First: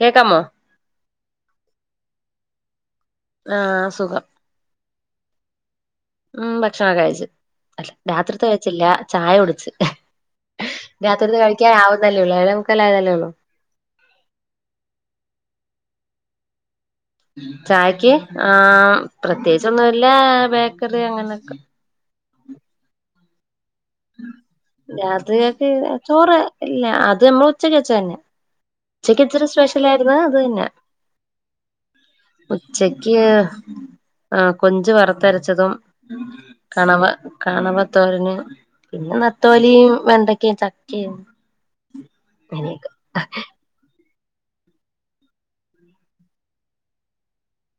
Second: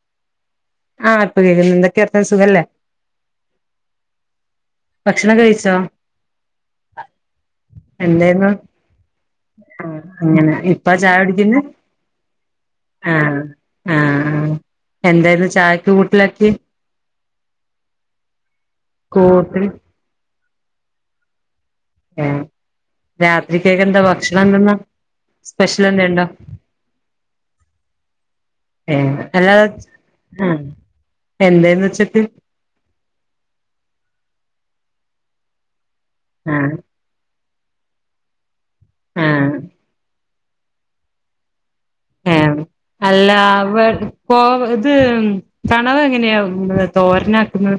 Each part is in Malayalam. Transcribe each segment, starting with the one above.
കേക്കാമോ ആഹ് ഇപ്പൊ കേക്കുന്നു എന്തൊക്കെ വർത്താനം സുഖല്ലേ ആഹ് സുഖം ഭക്ഷണം ഒക്കെ കഴിച്ചോ ഉം ഭക്ഷണം കഴിച്ചു. അല്ല രാത്രിത്തെ എന്തായിരുന്നു കഴിച്ചില്ല ചായ കുടിച്ച്. ആഹ് അങ്ങനെ ഇപ്പ ചായ രാത്രിത്തെ കുടിക്കുന്നെ കഴിക്കാൻ ആവുന്നല്ലേ ഒള്ളൂ. ഏഴെ മുക്കാൽ ആയതല്ലേ ഒള്ളൂ. ആഹ് ആഹ് എന്തായിരുന്നു ചായക്ക് കൂട്ടിലക്കെ. ചായക്ക് ആഹ് കൂട്ടിൽ പ്രത്യേകിച്ചൊന്നുമില്ല. ബേക്കറി അങ്ങനെയൊക്കെ. ഏഹ് രാത്രിക്കൊക്കെ എന്താ ഭക്ഷണം എന്തെന്നാ. രാത്രികക്ക് സ്പെഷ്യൽ എന്തേ ഉണ്ടോ ചോറ് ഇല്ല അത് നമ്മള് ഉച്ചക്ക് വച്ച തന്നെ. ഏഹ് ഉച്ചക്ക് ഇച്ചിരി അല്ലാതെ സ്പെഷ്യൽ ആയിരുന്നു അത് ആഹ് തിനാൻ എന്തേന്ന് ഉച്ചക്ക് ഉച്ചക്ക് ആഹ് കൊഞ്ച് വറത്തരച്ചതും. ആഹ് കണ കണവ ത്തോരന് പിന്നെ ആഹ് നത്തോലിയും വെണ്ടക്കയും ചക്കയും ഏഹ് അങ്ങനെയൊക്കെ അല്ല വെ കോ ഇത് കണവ എങ്ങനെയാ തോരനാക്കുന്നത്.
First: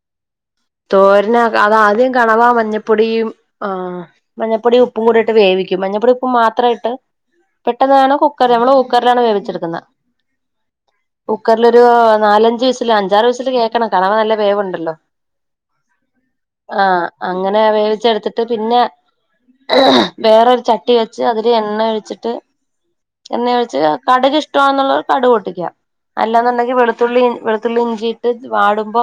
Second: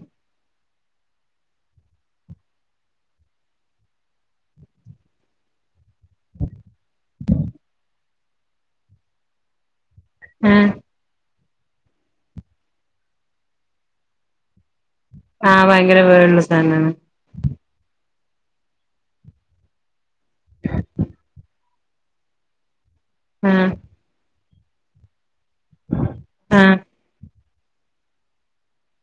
തോരൻ ആകെ അത് ആദ്യം കണവാ മഞ്ഞപ്പൊടിയും ആഹ്. മഞ്ഞൾപ്പൊടി ഉപ്പും കൂടിയിട്ട് വേവിക്കും മഞ്ഞൾപ്പൊടി ഉപ്പും മാത്രമായിട്ട്. പെട്ടെന്ന് ആണോ കുക്കർ നമ്മള് കുക്കറിലാണ് വേവിച്ചെടുക്കുന്നെ ഉം കുക്കറിലൊരു നാലഞ്ചു വിസില് അഞ്ചാറു വിസില് കേക്കണം. കണവ നല്ല വേവുണ്ടല്ലോ. ആഹ് ഭയങ്കര വേവുള്ള സാധനാണ്. ആഹ് അങ്ങനെ വേവിച്ചെടുത്തിട്ട് പിന്നെ. വേറൊരു ചട്ടി വെച്ച് അതില് എണ്ണ ഒഴിച്ചിട്ട്. എണ്ണ ആഹ് ഒഴിച്ച് കടക് ഇഷ്ടമാണെന്നുള്ളവർ കടുക് പൊട്ടിക്കാ അല്ലാന്നുണ്ടെങ്കിൽ വെളു ആഹ് ളുത്തുള്ളി വെളുത്തുള്ളി ഇഞ്ചിയിട്ട് വാടുമ്പോ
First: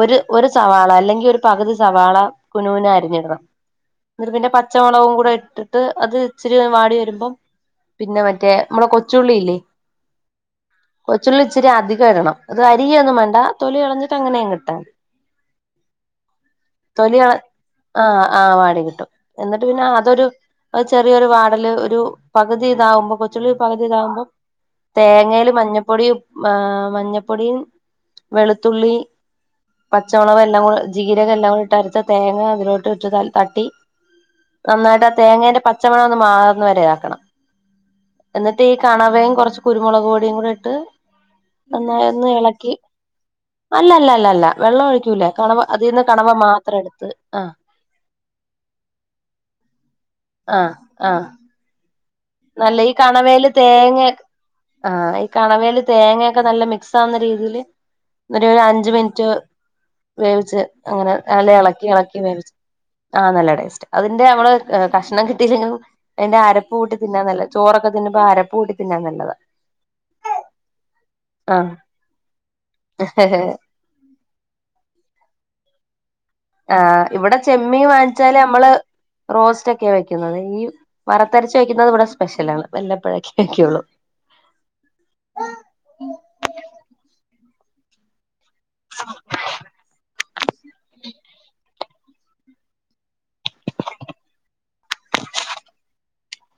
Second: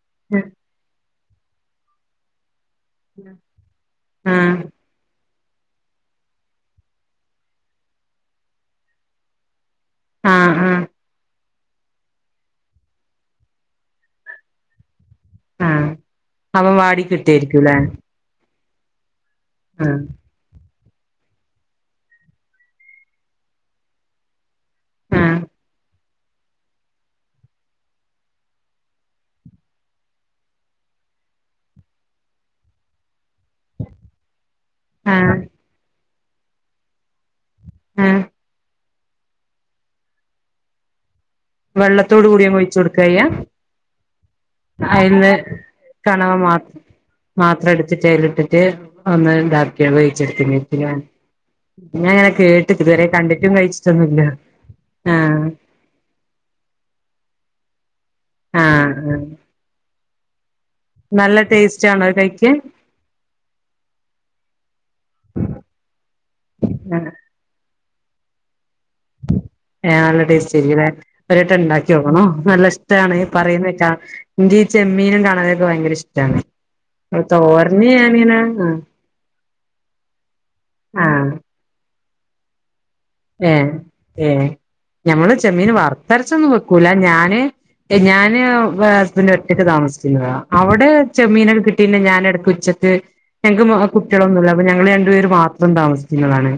ഒരു ഒരു സവാള അല്ലെങ്കിൽ ഒരു പകുതി സവാള കുനുകുനാ അരിഞ്ഞിടണം എന്നിട്ട് പിന്നെ ആഹ് പ ച്ചമുളകും കൂടെ ഇട്ടിട്ട് അത് ഇച്ചിരി വാടി വരുമ്പം. പിന്നെ മറ്റേ നമ്മടെ കൊച്ചുള്ളില്ലേ ആഹ് ആഹ് കൊച്ചുള്ളി. ഇച്ചിരി അധികം ഇടണം. അരിയൊന്നും വേണ്ട തൊലി കളഞ്ഞിട്ട് അങ്ങനെ അങ്ങ് ഇട്ടാൽ മതി ആഹ് അപ്പം വാടി തൊലി ആ കിട്ടായിരിക്കുംല്ലേ ആഹ് ആഹ് വാടി കിട്ടും എന്നിട്ട് പിന്നെ ആഹ് അതൊരു അഹ് ചെറിയൊരു വാടല് ഒരു പകുതി ഇതാവുമ്പോ കൊച്ചുള്ളി പകുതി ഇതാകുമ്പം ആഹ് തേങ്ങേല് മഞ്ഞപ്പൊടിയും ആഹ് മഞ്ഞപ്പൊടിയും വെളുത്തുള്ളി പച്ചമുളകും എല്ലാം കൂടെ ജീരകം എല്ലാം കൂടി ഇട്ട് അരച്ച് തേങ്ങ അതിലോട്ട് ഇട്ട് തട്ടി. നന്നായിട്ട് ആ ആഹ് തേങ്ങേന്റെ പച്ചമണം ഒന്ന് മാറുന്ന വരെ ആക്കണം. ഉം എന്നിട്ട് ഈ കണവയും കൊറച്ച് കുരുമുളകുപൊടിയും കൂടി ഇട്ട്. വെള്ളത്തോട് നന്നായൊന്ന് കൂടിയങ് എളക്കി ഒഴിച്ച് കൊടുക്കാ ചെയ്യാ. അല്ല അല്ല അല്ല അല്ല വെള്ളം ഒഴിക്കൂല അയ്ന്ന് കണവ അതീന്ന് കണവ മാത്ര മാത്രം എടുത്ത് ആഹ് മാത്രം എടുത്തിട്ട് അയില് ഇട്ടിട്ട്. ഒന്ന് ഇതാക്കി വേവിച്ച് [unintelligible] ആഹ് ആഹ് പിന്നേ നല്ല ഈ കണവേല് തേങ്ങ ആഹ് ഈ കണവേല്. തേങ്ങയൊക്കെ നല്ല മിക്സ് ആവുന്ന രീതീല് ഒരു അഞ്ച് ആഹ് ആഹ് മിനിറ്റ്. വേവിച്ച് അങ്ങനെ നല്ല എളക്കി ടേസ്റ്റ് ആണോ അത് എളക്കി വേവിച്ച്. കഴിക്കാൻ ആഹ് നല്ല ടേസ്റ്റ അതിന്റെ നമ്മള് കഷ്ണം കിട്ടീലെങ്കിലും അതിന്റെ അരപ്പ് കൂട്ടി ആഹ് നല്ലതാ ചോറൊക്കെ തിന്നുമ്പോ ആ അരപ്പ് കൂട്ടി തിന്നാൻ നല്ലതാ. ആഹ് നല്ല ടേസ്റ്റ് ആയിരിക്കൂല്ലേ ഒരു വട്ടം ആഹ് ഇണ്ടാക്കി നോക്കണം നല്ല ഇഷ്ടാണ് പറയുന്ന കേട്ടാ എനിക്ക് ഈ ചെമ്മീനും കണവ ഒക്കെയും ഭയങ്കര ഇഷ്ടാണ്. ആഹ് ഇവിടെ ചെമ്മീൻ തോരന് വാങ്ങിച്ചാല് ഞാനിങ്ങനെ നമ്മള് റോസ്റ്റ് ഒക്കെയ വയ്ക്കുന്നത് ഈ ആഹ് ആഹ് വറുത്തരച്ച് വയ്ക്കുന്നത് ഇവിടെ സ്പെഷ്യലാണ് വല്ലപ്പഴൊക്കെ. ഏഹ് ഏഹ് ഞമ്മള് ചെമ്മീന് വറുത്തരച്ചൊന്നും വെക്കൂല ഞാന് ഞാന് ഹസ്ബന്റും ഒറ്റക്ക് താമസിച്ചിരുന്നതാ അവിടെ ചെമ്മീനൊക്കെ കി പിന്നെ ഞാനെടക്ക് ഉച്ചക്ക് ഞങ്ങക്ക് മോ കുട്ട്യാളൊന്നുല്ല അപ്പ ഞങ്ങള് രണ്ടുപേര് മാത്രം താമസിച്ചിന്നതാണ്.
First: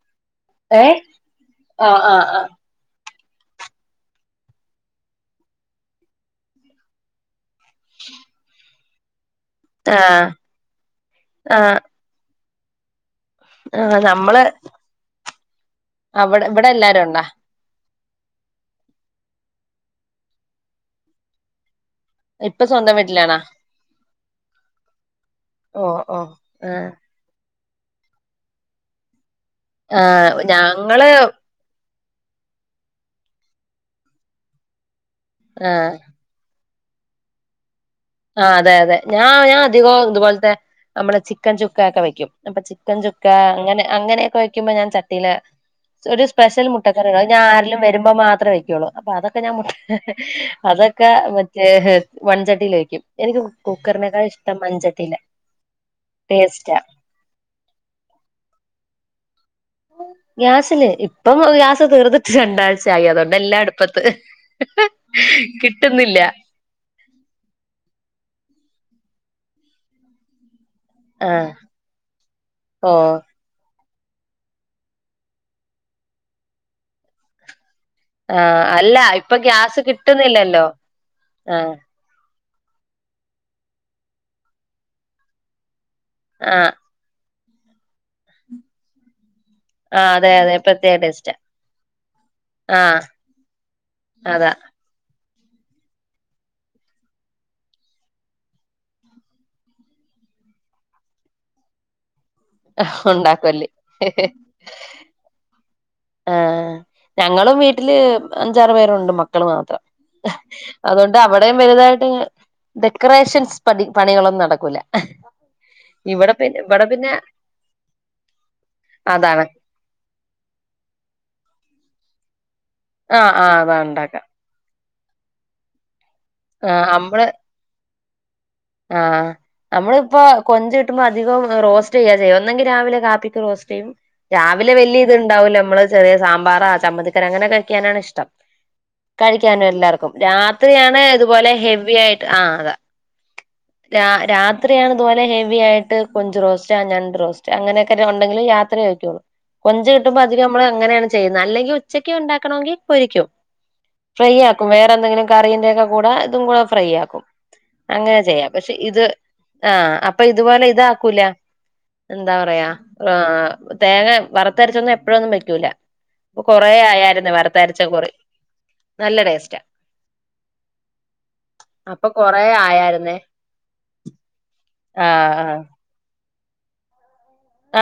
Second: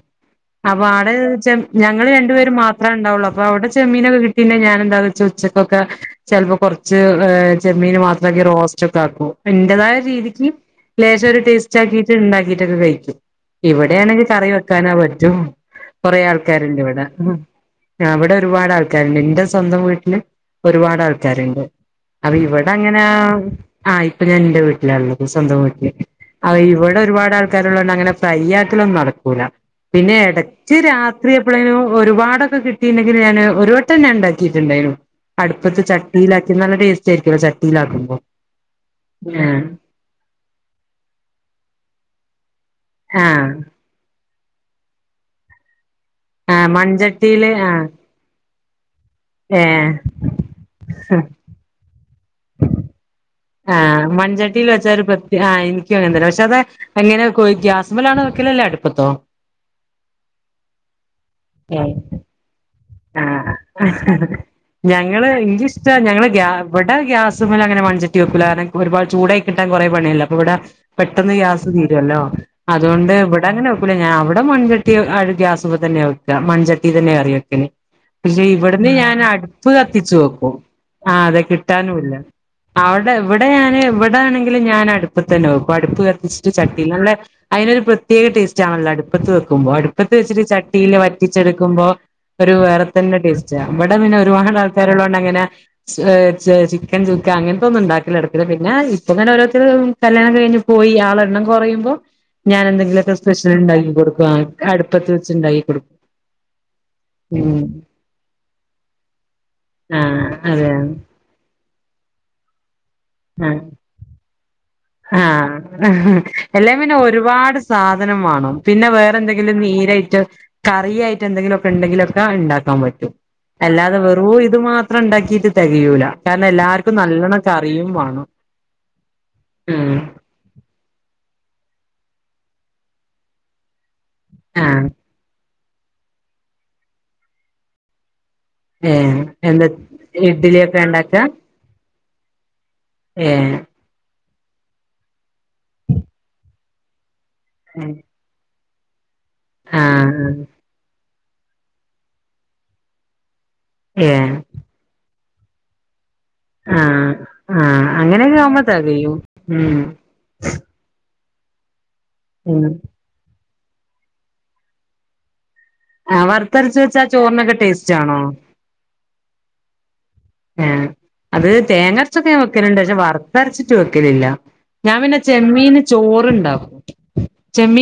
അപ്പ ഏ ആടെച്ചാ ആഹ് ഞങ്ങള് രണ്ടുപേരും മാ ത്രണ്ടാവുള്ള് അപ്പ അവടെ ചെമ്മീനൊക്കെ കിട്ടിണ്ടെ ഞാനെന്താ വെച്ച ഉച്ചക്കൊക്കെ ചെലപ്പോ കൊറ ച്ച് ഏഹ് ചെമ്മീന് മാത്രക്കി റോസ്റ്റക്കെ ആക്കും. എൻ്റതായ ആഹ് രീതിക്ക് ലേശൊരു ടേസ്റ്റ് ആക്കിട്ട് ഇണ്ടാക്കിട്ടൊക്കെ കഴിക്കും. ആഹ് ഇവിടെയാണെങ്കി നമ്മള് കറി വെക്കാനത് പറ്റും കൊറെ അവിടെ ഇവിടെ എല്ലാരും ആൾക്കാരുണ്ടിവടെ. ഉണ്ടാ ആഹ് ഇവടെ ഒരുപാട് ആൾക്കാര്ണ്ട് ഇന്റെ സ്വന്തം വീട്ടില് ഒരുപാട് ആൾക്കാര്ണ്ട്. അത് ഇപ്പൊ സ്വന്തം ഇവടങ്ങനെ വീട്ടിലാണാ ആഹ് ഇപ്പ ഞാൻ ഇന്റെ വീട്ടിലാള്ളത് സ്വന്തം ഓ വീട്ടില്. ഓ അത് ആഹ് ഇവട ഒരുപാട് ആൾക്കാരുള്ളോണ്ട് അങ്ങനെ ഫ്രൈയ്യാക്കലൊന്നും നടക്കൂല. പിന്നെ ആഹ് ഇടക്ക് ഞാങ്ങ് രാത്രി എപ്പളേലും ഒരുപാടക്കെ കിട്ടിണ്ടെങ്കില് ഞാന് ഒരു വട്ടം ഞാൻ ഇണ്ടാക്കിട്ടുണ്ടായ്നു അടുപ്പത്ത് ആഹ് ചട്ടീലാക്കി നല്ല ടേസ്റ്റ് ആയിരിക്കുവല്ലോ ചട്ടീലാക്കുമ്പോ ആഹ് അതെ അതെ ഞാ ഞാൻ അധികോം ഇതുപോൽത്തെ നമ്മളെ ചിക്കൻ ചുക്കയൊക്കെ വെയ്ക്കും അപ്പം ചിക്കൻ ആ ചുക്ക അങ്ങനെ അങ്ങനെയൊക്കെ വെയ്ക്കുമ്പം ഞാൻ ചട്ടിലാ ഒരു ആ സ്പെഷ്യൽ മുട്ടക്കറിയുണ്ട് അത് ഞാൻ മൺചട്ടിയില് ആ ആരെലും വെരുമ്പോൾ മാത്രേ വെക്കുള്ളൂ അപ്പം അതൊക്കെ ഞാൻ ഏ മുട്ട് അതൊക്കെ ആ മറ്റേ മൺചട്ടീല് വെയ്ക്കും ആഹ് മൺചട്ടില് വെച്ചാ ഒരു പ്രതേക ആഹ് എനിക്കു അങ്ങനെതന്നെ പക്ഷെ അത് ടേസ്റ്റാ എങ്ങനെ വെക്കുവാ ഗ്യാസ് മ്മലാണ് വെക്കല് അല്ലേ അടുപ്പത്തോ ഗ്യാസില് ഇപ്പം ഗ്യാസ് ഏഹ് തീർന്ന് രണ്ടാഴ്ച ആയി അതൊണ്ട് ആഹ് എല്ലാ അടുപ്പത്ത് കിട്ടുന്നില്ല ഇവടെ ഗ്യാസ്മേലങ്ങനെ മൺചട്ടി വെക്കൂല കാരണം ഒരുപാട് ചൂടായി കിട്ടാൻ കൊറെ പണിയല്ലേ അപ്പം ഇവിടെ പെട്ടെന്ന് ആഹ് ഗ്യാസ് തീരുവല്ലോ ഓ അതുകൊണ്ട് ഇവ ടങ്ങനെ വെക്കൂല ഞാൻ അവടെ മൺചട്ടി ഗ്യാസുമ്മ തന്നെയ വെക്കല് മൺചട്ടി തന്നെയാ കറി വെക്കല് പക്ഷെ ആഹ് ഇവടന്ന് അല്ല ഇപ്പൊ ഞാനടുപ്പ് ഗ്യാസ് കത്തിച്ചു വെക്കും കിട്ടുന്നില്ലല്ലോ ആഹ് അതെ കിട്ടാനുമില്ല അവടെ ഇവടെ ഞാന് ഇവടെ ആണെങ്കിലും ഞാനടുപ്പത്തന്നെ വെക്കും അടുപ്പ് ക ത്തിച്ചിട്ട് ആഹ് ചട്ടീല് നല്ലേ അയ്നൊര് പ്രത്യേക ടേസ് റ്റാണല്ലോ അടുപ്പത്ത് വെക്കുമ്പോ ആഹ് അടുപ്പത്ത് അതെ വെച്ചിട്ട് അതെ പ്രത്യേക ചട്ടീല് ടേസ്റ്റാ വറ്റിച്ചെടുക്കുമ്പോ ഒരു വേറെ ആഹ് തന്നെ ടേസ്റ്റാ ഇവടെ പിന്നെ അതാ ഒരുപാട് ആൾക്കാരൊള്ളൊണ്ട് അങ്ങനെ ഏഹ് ച്ച് ചിക്കൻ ചുക്ക അങ്ങനത്തൊന്നുണ്ടാക്കല് നടക്കൂല്ല പിന്നെ ഇപ്പൊ തന്നെ ഓരോരുത്തര് കല്യാണം കഴിഞ്ഞ് പോയി ആളെ എണ്ണം കൊറയുമ്പോ ഞാനെന്തങ്കിലൊക്കെ സ്പെഷ്യൽ ഉണ്ടാക്കല് ഇണ്ടാക്കി കൊടുക്കും ആഹ് അടുപ്പത്ത് വെച്ച് ഇണ്ടാക്കി കൊടുക്കും ആഹ് ഞങ്ങളും ഉം വീട്ടില് അഞ്ചാറ് പേരൊണ്ട് മക്കള് മാത്രം ആഹ് അതെ അതുകൊ ണ്ടവടേം വെലുതായിട്ടിങ്ങനെ ആഹ് ഡെക്കറേഷൻസ് പണി പണികളൊന്നും നടക്കൂല ആഹ് ഇവടെ പി എല്ലേ ഇവടെ പിന്നെ ഒരുപാട് സാധനം വാണം പിന്നെ അതാണ് വേറെന്തെങ്കിലും നീരായ്റ്റ് കറിയായ്റ്റ് എന്തെങ്കിലുമൊക്കെ ഇണ്ടങ്കിലുക്കെ ഇണ്ടാക്കാൻ പറ്റും ആഹ് ആഹ് അതാ അല്ലാതെ ഉണ്ടാക്കാം വെറും ഇത് മാത്രം ത്രണ്ടാക്കിട്ട് തെകയൂല കാരണം ആഹ് എല്ലാർക്കും നമ്മള് നല്ലണം കറിയും വാണം ആഹ് അമ്മളിപ്പം കൊഞ്ച് കിട്ടുമ്പോൾ അധികോം റോസ്റ്റ് ചെയ്യ ചെയ്യ ഒന്നെങ്കി രാവിലെ കാപ്പിക്ക് റോസ്റ്റെയ്യും രാവിലെ ആഹ് വെല്ല്യ ഇത്ണ്ടാവുല്ല മ്മള് ചെറിയ സാമ്പാറാ ചമ്മന്തിക്കറി അങ്ങനൊക്കെ കഴിക്കാനാണിഷ്ടം ഏഹ് കഴിക്കാന് എന്താ എല്ലാർക്കും ഇഡ്ഡലിയൊക്കെ രാത്രിയാണ് ഇണ്ടാക്കാ ഇതുപോലെ ഹെവി ആയിട്ട് ആഹ് അതാ ഏഹ് രാ രാത്രിയാണ് ഇതുപോലെ ഹെവി ആയിട്ട് കൊഞ്ച്റോസ്റ്റ ഞണ്ട് റോസ്റ്റ് അങ്ങനൊക്കെ ഒ എന്തെങ്കിലും രാത്രിവെക്കുള്ളൂ കൊഞ്ച് കിട്ടുമ്പോ ആഹ് അധികമ്മള് അങ്ങനെയാണ് ചെയ്യുന്നത് അല്ലെങ്കി ഉച്ചക്ക് ഉണ്ടാക്കണമെങ്കി പൊരിക്കും ഫ്രൈ ഏഹ് ആക്കും ക്കും വേറെന്തങ്കിലും കറീൻ്റൊക്കെ കൂടെ ഇതും കൂടെ ഫ്രൈ ആഹ് ആക്കും ആഹ് അങ്ങനെ അങ്ങനെയൊക്കെ ചെയ്യും ആവുമ്പോ ഇത് തെകയും ഉം ആഹ് അപ്പം ഇതുപോലെ ഇതാക്കൂല എന്താ ഉം പറയാ ആഹ് തേങ്ങ വറുത്തരച്ചൊന്നും എപ്പോഴൊന്നും വെക്കൂല ആഹ് ഇപ്പൊ കൊറെ വറുത്തരച്ച് വെച്ചാ ആയായിരുന്നു ചോറിനൊക്കെ വറുത്ത അരച്ച ടേസ്റ്റ് കറി ആണോ നല്ല ടേസ്റ്റാ ആഹ് അത് അപ്പൊ തേങ്ങരച്ചൊക്കെ ഞാൻ കൊറേ വെക്കലുണ്ട് പക്ഷെ ആയായിരുന്നേ വറുത്തരച്ചിട്ട് വെക്കലില്ല ഞാൻ പിന്നെ ആഹ് ചെമ്മീൻ ചോറ് ഉണ്ടാക്കും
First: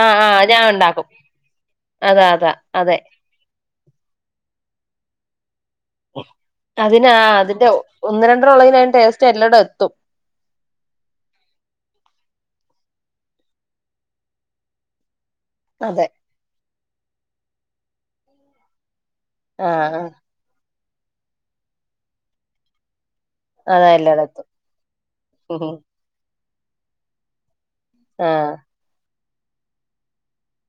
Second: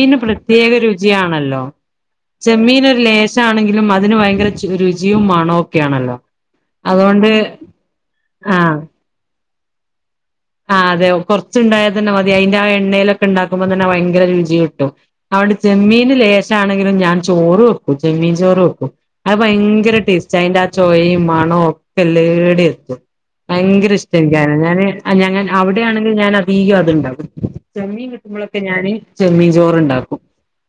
ആഹ് ആഹ് ആഹ് ഞാൻ പ്രത്യേക ഉണ്ടാക്കും രുചിയാണല്ലോ അതാ അതാ ചെമ്മീന് അതെ ഒരു ലേശം ണെങ്കിലും അതിന് ഭയങ്കര രുചിയും മണവും ഒക്കെ ആണല്ലോ അതിനാ അതുകൊണ്ട് അതിന്റെ ഒന്ന് രണ്ടര ഉള്ളേന് ആഹ് അതിന്റെ ടേസ്റ്റ് എല്ലടെ ആഹ് അതെ കൊറച്ചുണ്ടായാ തന്നെ മതി അതിന്റെ ആ എണ്ണയിലൊക്കെ ഉണ്ടാക്കുമ്പോ തന്നെ ഭയങ്കര രുചി കിട്ടും അവണ്ട് അതെ ചെമ്മീന് ലേശാണെങ്കിലും ഞാൻ ചോറ് വെക്കും ചെമ്മീൻ ചോറ് വെക്കും. അത് ആഹ് ഭയങ്കര ആഹ് ടേസ്റ്റ് അയിന്റെ ആ ചോയും മണവും ഒക്കെ എല്ലാംടി എത്തു. അതാ ഭയങ്കര ഇഷ്ടാ എല്ലായിടം എത്തും എനിക്കത് ഞൻ അ ഞാന് അവിടെയാണെങ്കിൽ ഞാൻ അധികം അതുണ്ടാവും. ചെമ്മീൻ ആഹ് കിട്ടുമ്പോഴൊക്കെ ഞാൻ ചെമ്മീൻ ചോറ്ണ്ടാക്കും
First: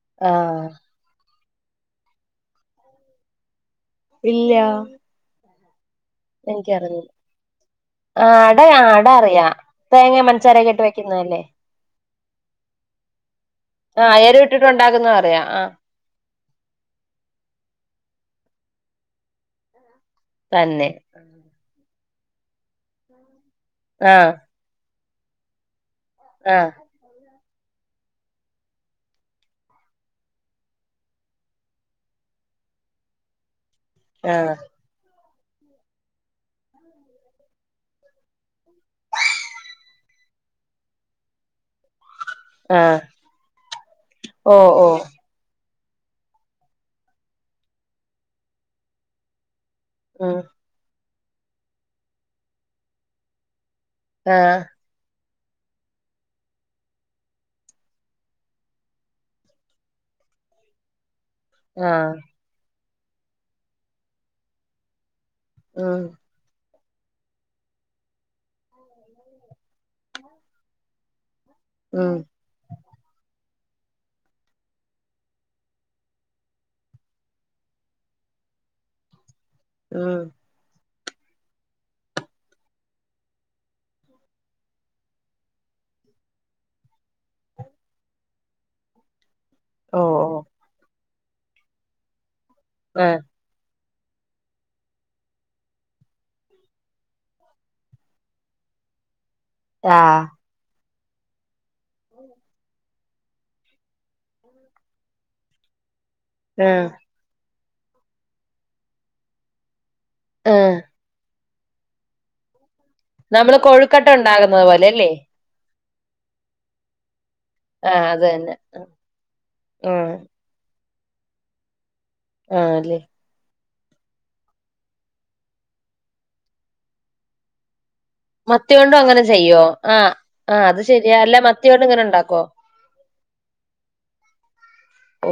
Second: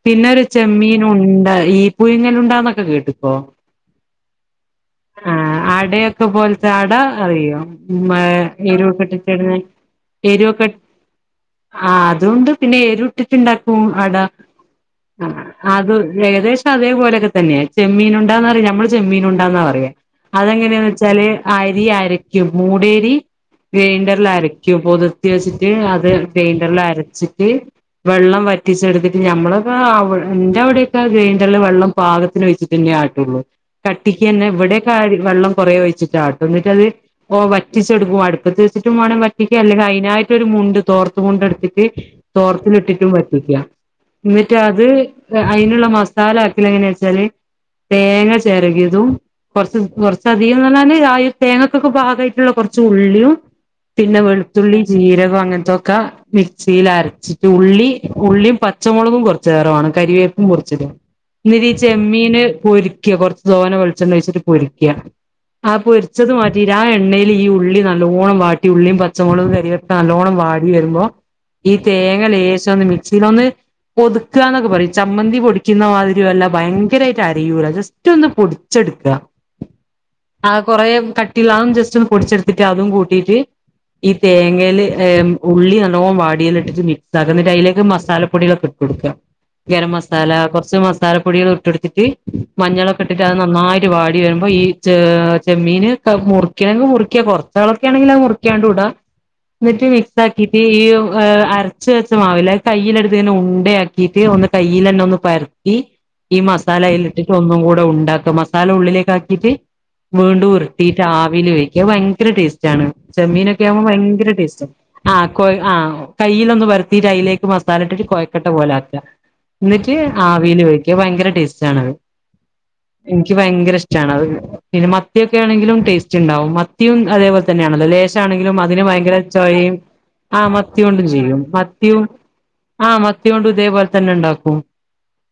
പിന്നെ ഒരു ആഹ് ചെമ്മീ ണ്ട ഈ പുഴുങ്ങലുണ്ടന്നൊക്കെ കേട്ട് ക്കോ? ഇല്ല ആ അടയൊക്കെ പോലത്തെ അട എനിക്കറിഞ്ഞില്ല അറിയോ എരുക്കട്ട തേങ്ങാം പൻസാരൊക്കെ ഇട്ട് വെക്കുന്നല്ലേ? ആ അതുണ്ട് പിന്നെ എരുട്ടിട്ട് ഉണ്ടാക്കും അട ആഹ് എരിവ് ഇട്ടിട്ട് ഉണ്ടാക്കുന്നത് അറിയാം ആഹ് അത് ഏകദേശ അതേപോലെക്കെ തന്നെ ചെമ്മീൻ ഉണ്ടാന്ന്റിയ നമ്മള് ചെമ്മീൻ ഉണ്ടന്ന പറയാ അതെങ്ങനെന്ന് തന്നെ വെച്ചാല് അരി അരക്കും മൂടേരി ഗ്രൈൻഡറിൽ ആഹ് അരക്കും പൊത ർത്തി വെച്ചിട്ട് അത് ആഹ് ഗ്രെയിണ്ടർല് അരച്ചിട്ട് വെള്ളം വറ്റിച്ചെടുത്തിട്ട് ഞമ്മളക്കെ ന്റെ അവിടെക്കെ ഗ്രെയിൻറള് വെള്ള പാകത്തിന് ഒഴി ന്നെ ആട്ടുള്ളൂ കട്ടിക്കന്നെ ആഹ് ഇവിടെ വെള്ളം കുറെ ഒഴിച്ചിട്ടാട്ടും ന്നിട്ടത് വറ്റിച്ചെടുക്കും അടുപ്പത് ടും ബാണം വറ്റിക്ക അല്ലെങ്കിൽ അയ്നായിട്ട് ഒരു മുണ്ട് തോർത്ത് മുണ്ട് എടുത്തിട്ട്. ആഹ് തോർത്തിലിട്ടിട്ടും വറ്റിക്ക ഓ ന്നിട്ട് അത് ഓ അയ്നുള്ള മസാല ആക്കൽ എങ്ങനാച്ചാല് തേങ്ങ ചിരകിയതും കൊറച്ച് ഉം കുറച്ചധികംന്ന്റഞ്ഞാല് ആ തേങ്ങക്കൊക്കെ പാകായിട്ടുള്ള കുറച്ച് ഉള്ളിയും പിന്നെ ആഹ് വെളുത്തുള്ളി ജീരകം അങ്ങനത്തെക്ക മിക്സിൽ അരച്ചിട്ട് ഉള്ളി ഉള്ളിയും പച്ചമുളകും കുറച്ചേറെമാണം കരിവേപ്പും കുറച്ചിടും. ന്നിട്ട് ആഹ് ചെമ്മീന് പൊരിക്കുക കൊറച്ചു തോനെ വെളിച്ചെണ്ണ ഒഴിച്ചിട്ട് പൊരിക്ക ആ ഉം പൊരിച്ചത് മാറ്റി ആ എണ്ണയിൽ ഈ ഉള്ളി നല്ലോണം വാ ട്ടി ഉുള്ളിയും പച്ചമുളകും കറിവേപ്പും നല്ലോണ്ണം വാടി വരുമ്പോ ഈ ഉം തേങ്ങ ലേശ ഒന്ന് മിക്സിൽ ഒന്ന് ഒതുക്കന്നൊക്കെ പറയും ചമ്മന്തി പൊടിക്കുന്ന മാതിരിയല്ല ഭയങ്കരായിട്ട് അരയൂല ജസ് റ്റന്ന് പൊടിച്ചെടുക്കുക. ആഹ് ആ കുറെ കട്ടിള്ള അത്യംജസ്റ്റ് ഒന്ന് പൊടിച്ചെടുത്തിട്ട് അതും കൂട്ടിട്ട് ഈ തേങ്ങൽ ഉള്ളി നല്ലോം വാടിയൽ ഇട്ടിട്ട് മിക്സ് ആക്ക ന്നിട്ട് അയിലേക്ക് മസാലപ്പൊടികളൊക്കെ കൊടുക്ക ഗരം ഓ മസാല ഓ കുറച്ച് മസാല പൊടികൾ ഇട്ടടുത്തിട്ട് മഞ്ഞളൊക്കെ ഇട്ടി ആഹ് നന്നായിട്ട് വാടി വരുമ്പോ ഈ ച ചെമ്മീന് മുറിക്കണെങ്കിൽ മുറിക്ക കുറച്ചളൊക്കെ ആണെങ്കി ആ മുറ ക്കാണ്ടുടാ ന്നിട്ട് മിക്സ് ആഹ് ആക്കി ഈ അരച്ച് വെച്ചമാവില്ലെ അത് കയ്യിലെടുത്ത്ങ്ങനെ ഉണ്ടയാക്കീയിട്ട് കയ്യിലന്നെ ഒന്ന് പര [unintelligible] ഈ മസാല ആഹ് അയ്ൽ ഇിട്ടിട്ട് ഒന്നും കൂടെ ഉണ്ടാക്ക മസാല ഉള്ളിലേക്ക് ആക്കിട്ട് വീണ്ടും ആഹ് ഉരുട്ടി ആവിയില് വേവിക്ക ഭയങ്കര ടേസ്റ്റ് ആണ് നമ്മള് ചെമ്മീനൊക്കെ ആവുമ്പോ കൊഴുക്കട്ട ഭയങ്കര ഉണ്ടാകുന്നത് ടേസ്റ്റ്ണ് പോലെല്ലേ ആ ആ കയ്യിലൊന്ന് പരത്തി ട്ട് അയിലേക്ക് മ മസാലട്ടട്ട് ആഹ് അത് കോഴക്കട്ട തന്നെ പൊലാക്കാ ന്നിട്ട് ആഹ് ആ വീല് വേവിക്ക ഭയങ്കര ടേസ്റ്റ ആണത്. ആഹ് ല്ലേ എനിക്ക് ഭയങ്കര ഇഷ്ടമാണത് പിന്നെ മത്തിയൊക്കെ ആണെങ്കിലും ടേസ്റ്റ് ഉണ്ടാാവും മത്തിയും അതേപോലെ തന്നെയണല്ല ലേ ത്തിണെങ്കിലും മത്തി അതിന് കൊണ്ടും ഭയങ്കര അങ്ങനെ ചെയ്യോ ചൊയയും ആഹ് ആ ആഹ് മത്തി അത് കൊണ്ടും ശരിയാ അല്ല ചെയ്യും മത്തി ഇങ്ങനെ കൊണ്ട് ഉണ്ടാക്കോ ആഹ് മത്തി കൊണ്ടും ഇതേപോലെ തന്നെ ണ്ടാക്കും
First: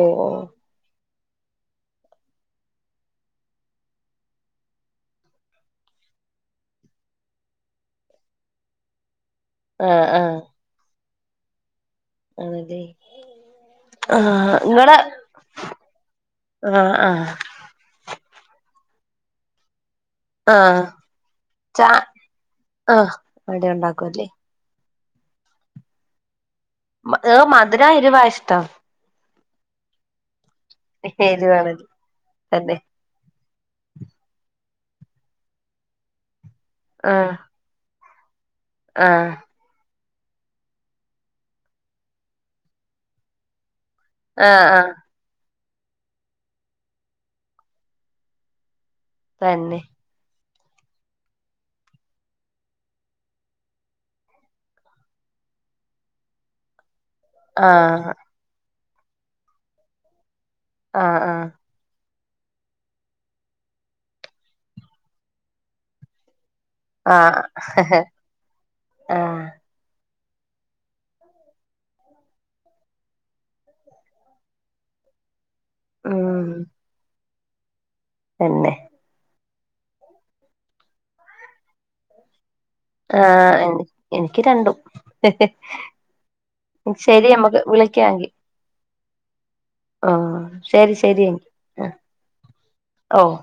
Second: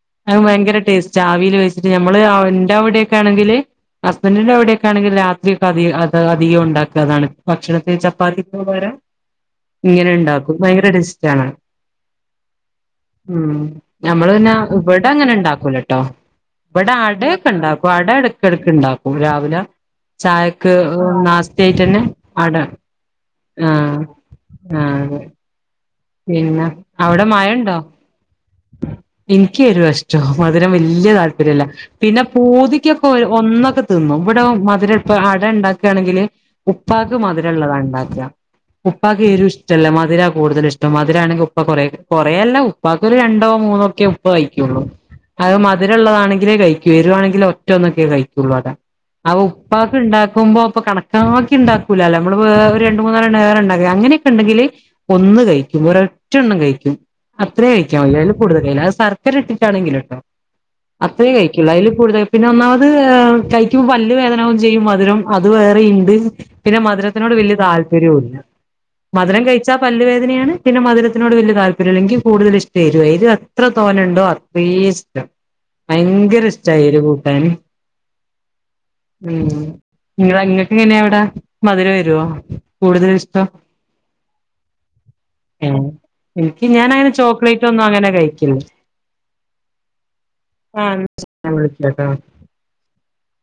ഓ ഓ അ ഭയങ്കര ടേസ്റ്റ് ചാവിയിൽ വെച്ചിട്ട് നമ്മള് ന്റെ അവിടെയൊക്കെ ആണെങ്കില് ഹസ്ബൻഡറിന്റെ അവിടെയൊക്ക ആണെങ്കിൽ രാത്രി ഒക്കെ അ അധികം ഉണ്ടാക്കാതാണ് ഭക്ഷണത്തിൽ ചപ്പാത്തിക്ക് പകരം ആഹ് ഇങ്ങനെ ആഹ് ഇണ്ടാക്കും ഭയങ്കര ടേസ്റ്റാണ് അതെ ഉം ഞമ്മള് പിന്നെ ഇവ്ടെങ്ങനെ ഇണ്ടാക്കൂലട്ടോ ആഹ് ഇവടെ ആഹ് അടെക്കെ ഇണ്ടാക്കും അട എട് ക്കെടക്ക് ഇണ്ടാക്കും രാവിലെ ചായക്ക് ആഹ് ഉം ച നാസ്തേയിട്ടന്നെ അട ആഹ് അട ആഹ് ഉണ്ടാക്കുംല്ലേ ആഹ് പിന്നെ അവടെ മഴണ്ടോ മധുരാ എരിവാ ഇഷ്ടം ഇന്ക്ക്യെരുവാ ഇഷ് [unintelligible] മധുരം വെല്ല്യ താല്പര്യല്ല എരിവാണല്ലേ പിന്നെ തന്നെ പൂതിക്ക്യൊ രു ഒന്നൊക്കെ തിന്നും ഇവ്ടെ മധുരം ഇപ്പം അട ഇണ്ടാക്കാണെങ്കില് ഉപ്പാക്ക് ആഹ് മധിരള്ളതാ ഇണ്ടാക്ക ഉപ്പാക്ക് ആഹ് എരു ഇഷ്ടല്ല മധിര കൂടുതല് ഇഷ് ടം മധിരാണെങ്കി ഉപ്പ കൊറേ കൊറേയല്ല ഉപ്പാക്കൊര് രണ്ടോ മൂന്നോക്കെ ഉപ്പ ആഹ് കഴ്ക്ക്യോള്ളു ആഹ് അഹ് മധിരള്ളതാണെങ്കിലേ കഴിക്ക്യു എരുവാണെങ്കിലോ ഒറ്റ ഒന്നൊക്കെ കഴിക്കുള്ളു അതാ ആഹ് തന്നെ ഉപ്പാക്ക് ഇണ്ടാക്കുമ്പോ അപ്പൊ കണ ക്കാക്കി ഇണ്ടാക്കൂല്ലാല്ലോ അമ്മള് വേ ഒര് രണ്ട് മൂന്നാല്ലെണം ഏറെ ഇണ്ടാക്ക അങ്ങനെക്കെ ഇണ്ടെങ്കില് ഒന്ന് കഴി ക്കും ഒരൊറ്റണ്ണം കഴിക്ക്യും അത്രയേ ആഹ് കഴിക്ക്യാവുള്ള് അയിന് കൂട്തല്ലില്ലാ അഹ് സർക്കര ഇട്ടിട്ടാണെങ്കില്ട്ടോ ആഹ് അത്രേ ആഹ് കഴിക്ക്യോള്ളു അയില് കൂടുതല് പിന്നെ ഒന്നാമത് കഴിക്ക്യുമ്പോ പല്ല് വേദനാവും ചെയ്യും മധുരം അത് വേറെയിണ്ട് പിന്നെ മധുരത്തിനോട് വെല്ല്യൊര് ആഹ് താല്പര്യവുല്ല മധുരം ആഹ് കഴിച്ചാ പല്ലുവേദനയാണ് പിന്നെ മധുരത്തിനോട് വെല്ല്യ താല്പര്യല്ല ഇന്ക്ക്യ് കൂടുതല് ഇഷ്ടെ എരുവാ എരു എത്ര തോനണ്ടോ അത്രീ ഇഷ്ടം ഭയങ്കര ഉം ഇഷ്ട്ടാ എരു കൂട്ടാന് തന്നെ ഉം ഇങ്ങളെ ഇങ്ങക്ക് എങ്ങനെ അവടെ മധുരോ എരുവോ കൂടുതൽ ഇഷ്ടം ആഹ് എന് എന്ക്ക്യി രണ്ടും ഏഹ് എനിക്ക് ഉം ഞാനങ്ങനെ ശരി അമ്മക്ക് ചോക്ലേറ്റ് ഒന്നും വിളിക്ക്യാ അങ്ങനെ എങ്കി കഴിക്കില്ല ആഹ് ശരി ആഹ് ശരിയെങ്കി ഞാൻ ഉം വിളിക്കാട്ടോ ഓഹ്